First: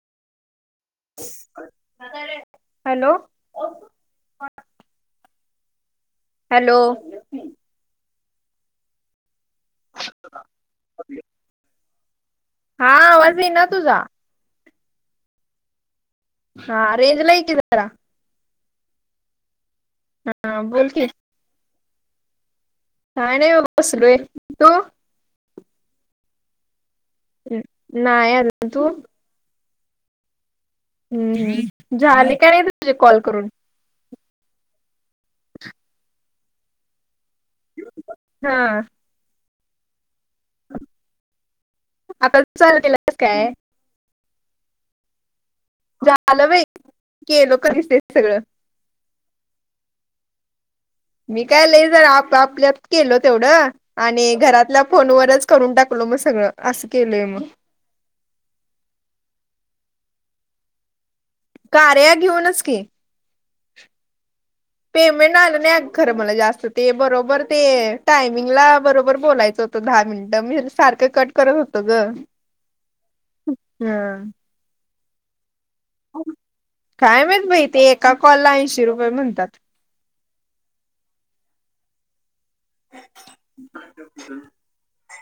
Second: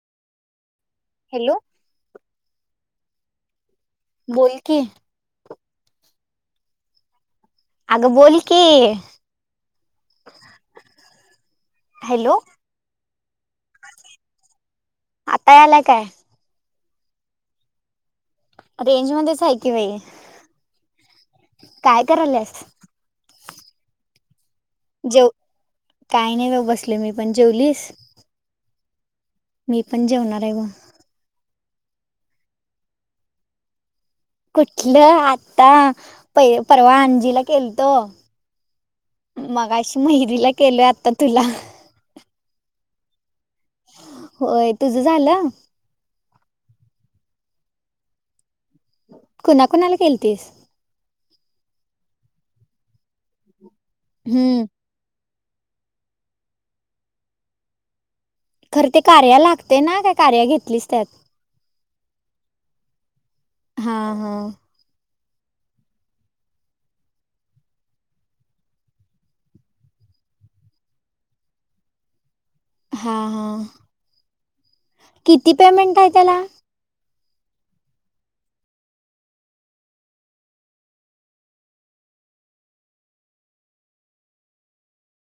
hello hello बोल कि hello बोल की हॅलो हा आ वाजे ना तुझा आता आला काय हा अ रेंज नाही रेंज मध्ये हा बोल के काय कराला आणि येऊन बसलोय तू जेव काही नाही म बसले मी पण जेवलीस नाही अजून तू मी पण जेवणार आहे ग हम्म झाले का नाही तुझे कॉल करून कुठलं आता प परवा अंजीला केल त हा मग अशी माहती ला केल आता तुला आता चालू काय होय तुझं झालं झालं व केलो दिसते सगळं कोणा कोणाला केलतीस मी काय लई जरा आप आपल्यात केल तेवढं आणि हम्म घरातल्या फोनवरच करून टाकल मग सगळं असं केलंय मग खर ते कार्या लागते ना काय कार्या घेतलीच त्यात कार्या घेऊनच की हा हा वेगळे आले ते खरं तर जास्त ते बरोबर ते टायमिंगला बरोबर बोलायचं होतं दहा मिन म्ह मी सारखं कट करत होतो ग हा हा ह किती पेमेंट आहे त्याला कायमत बाई ते एका कॉल ला ऐंशी रुपये म्हणतात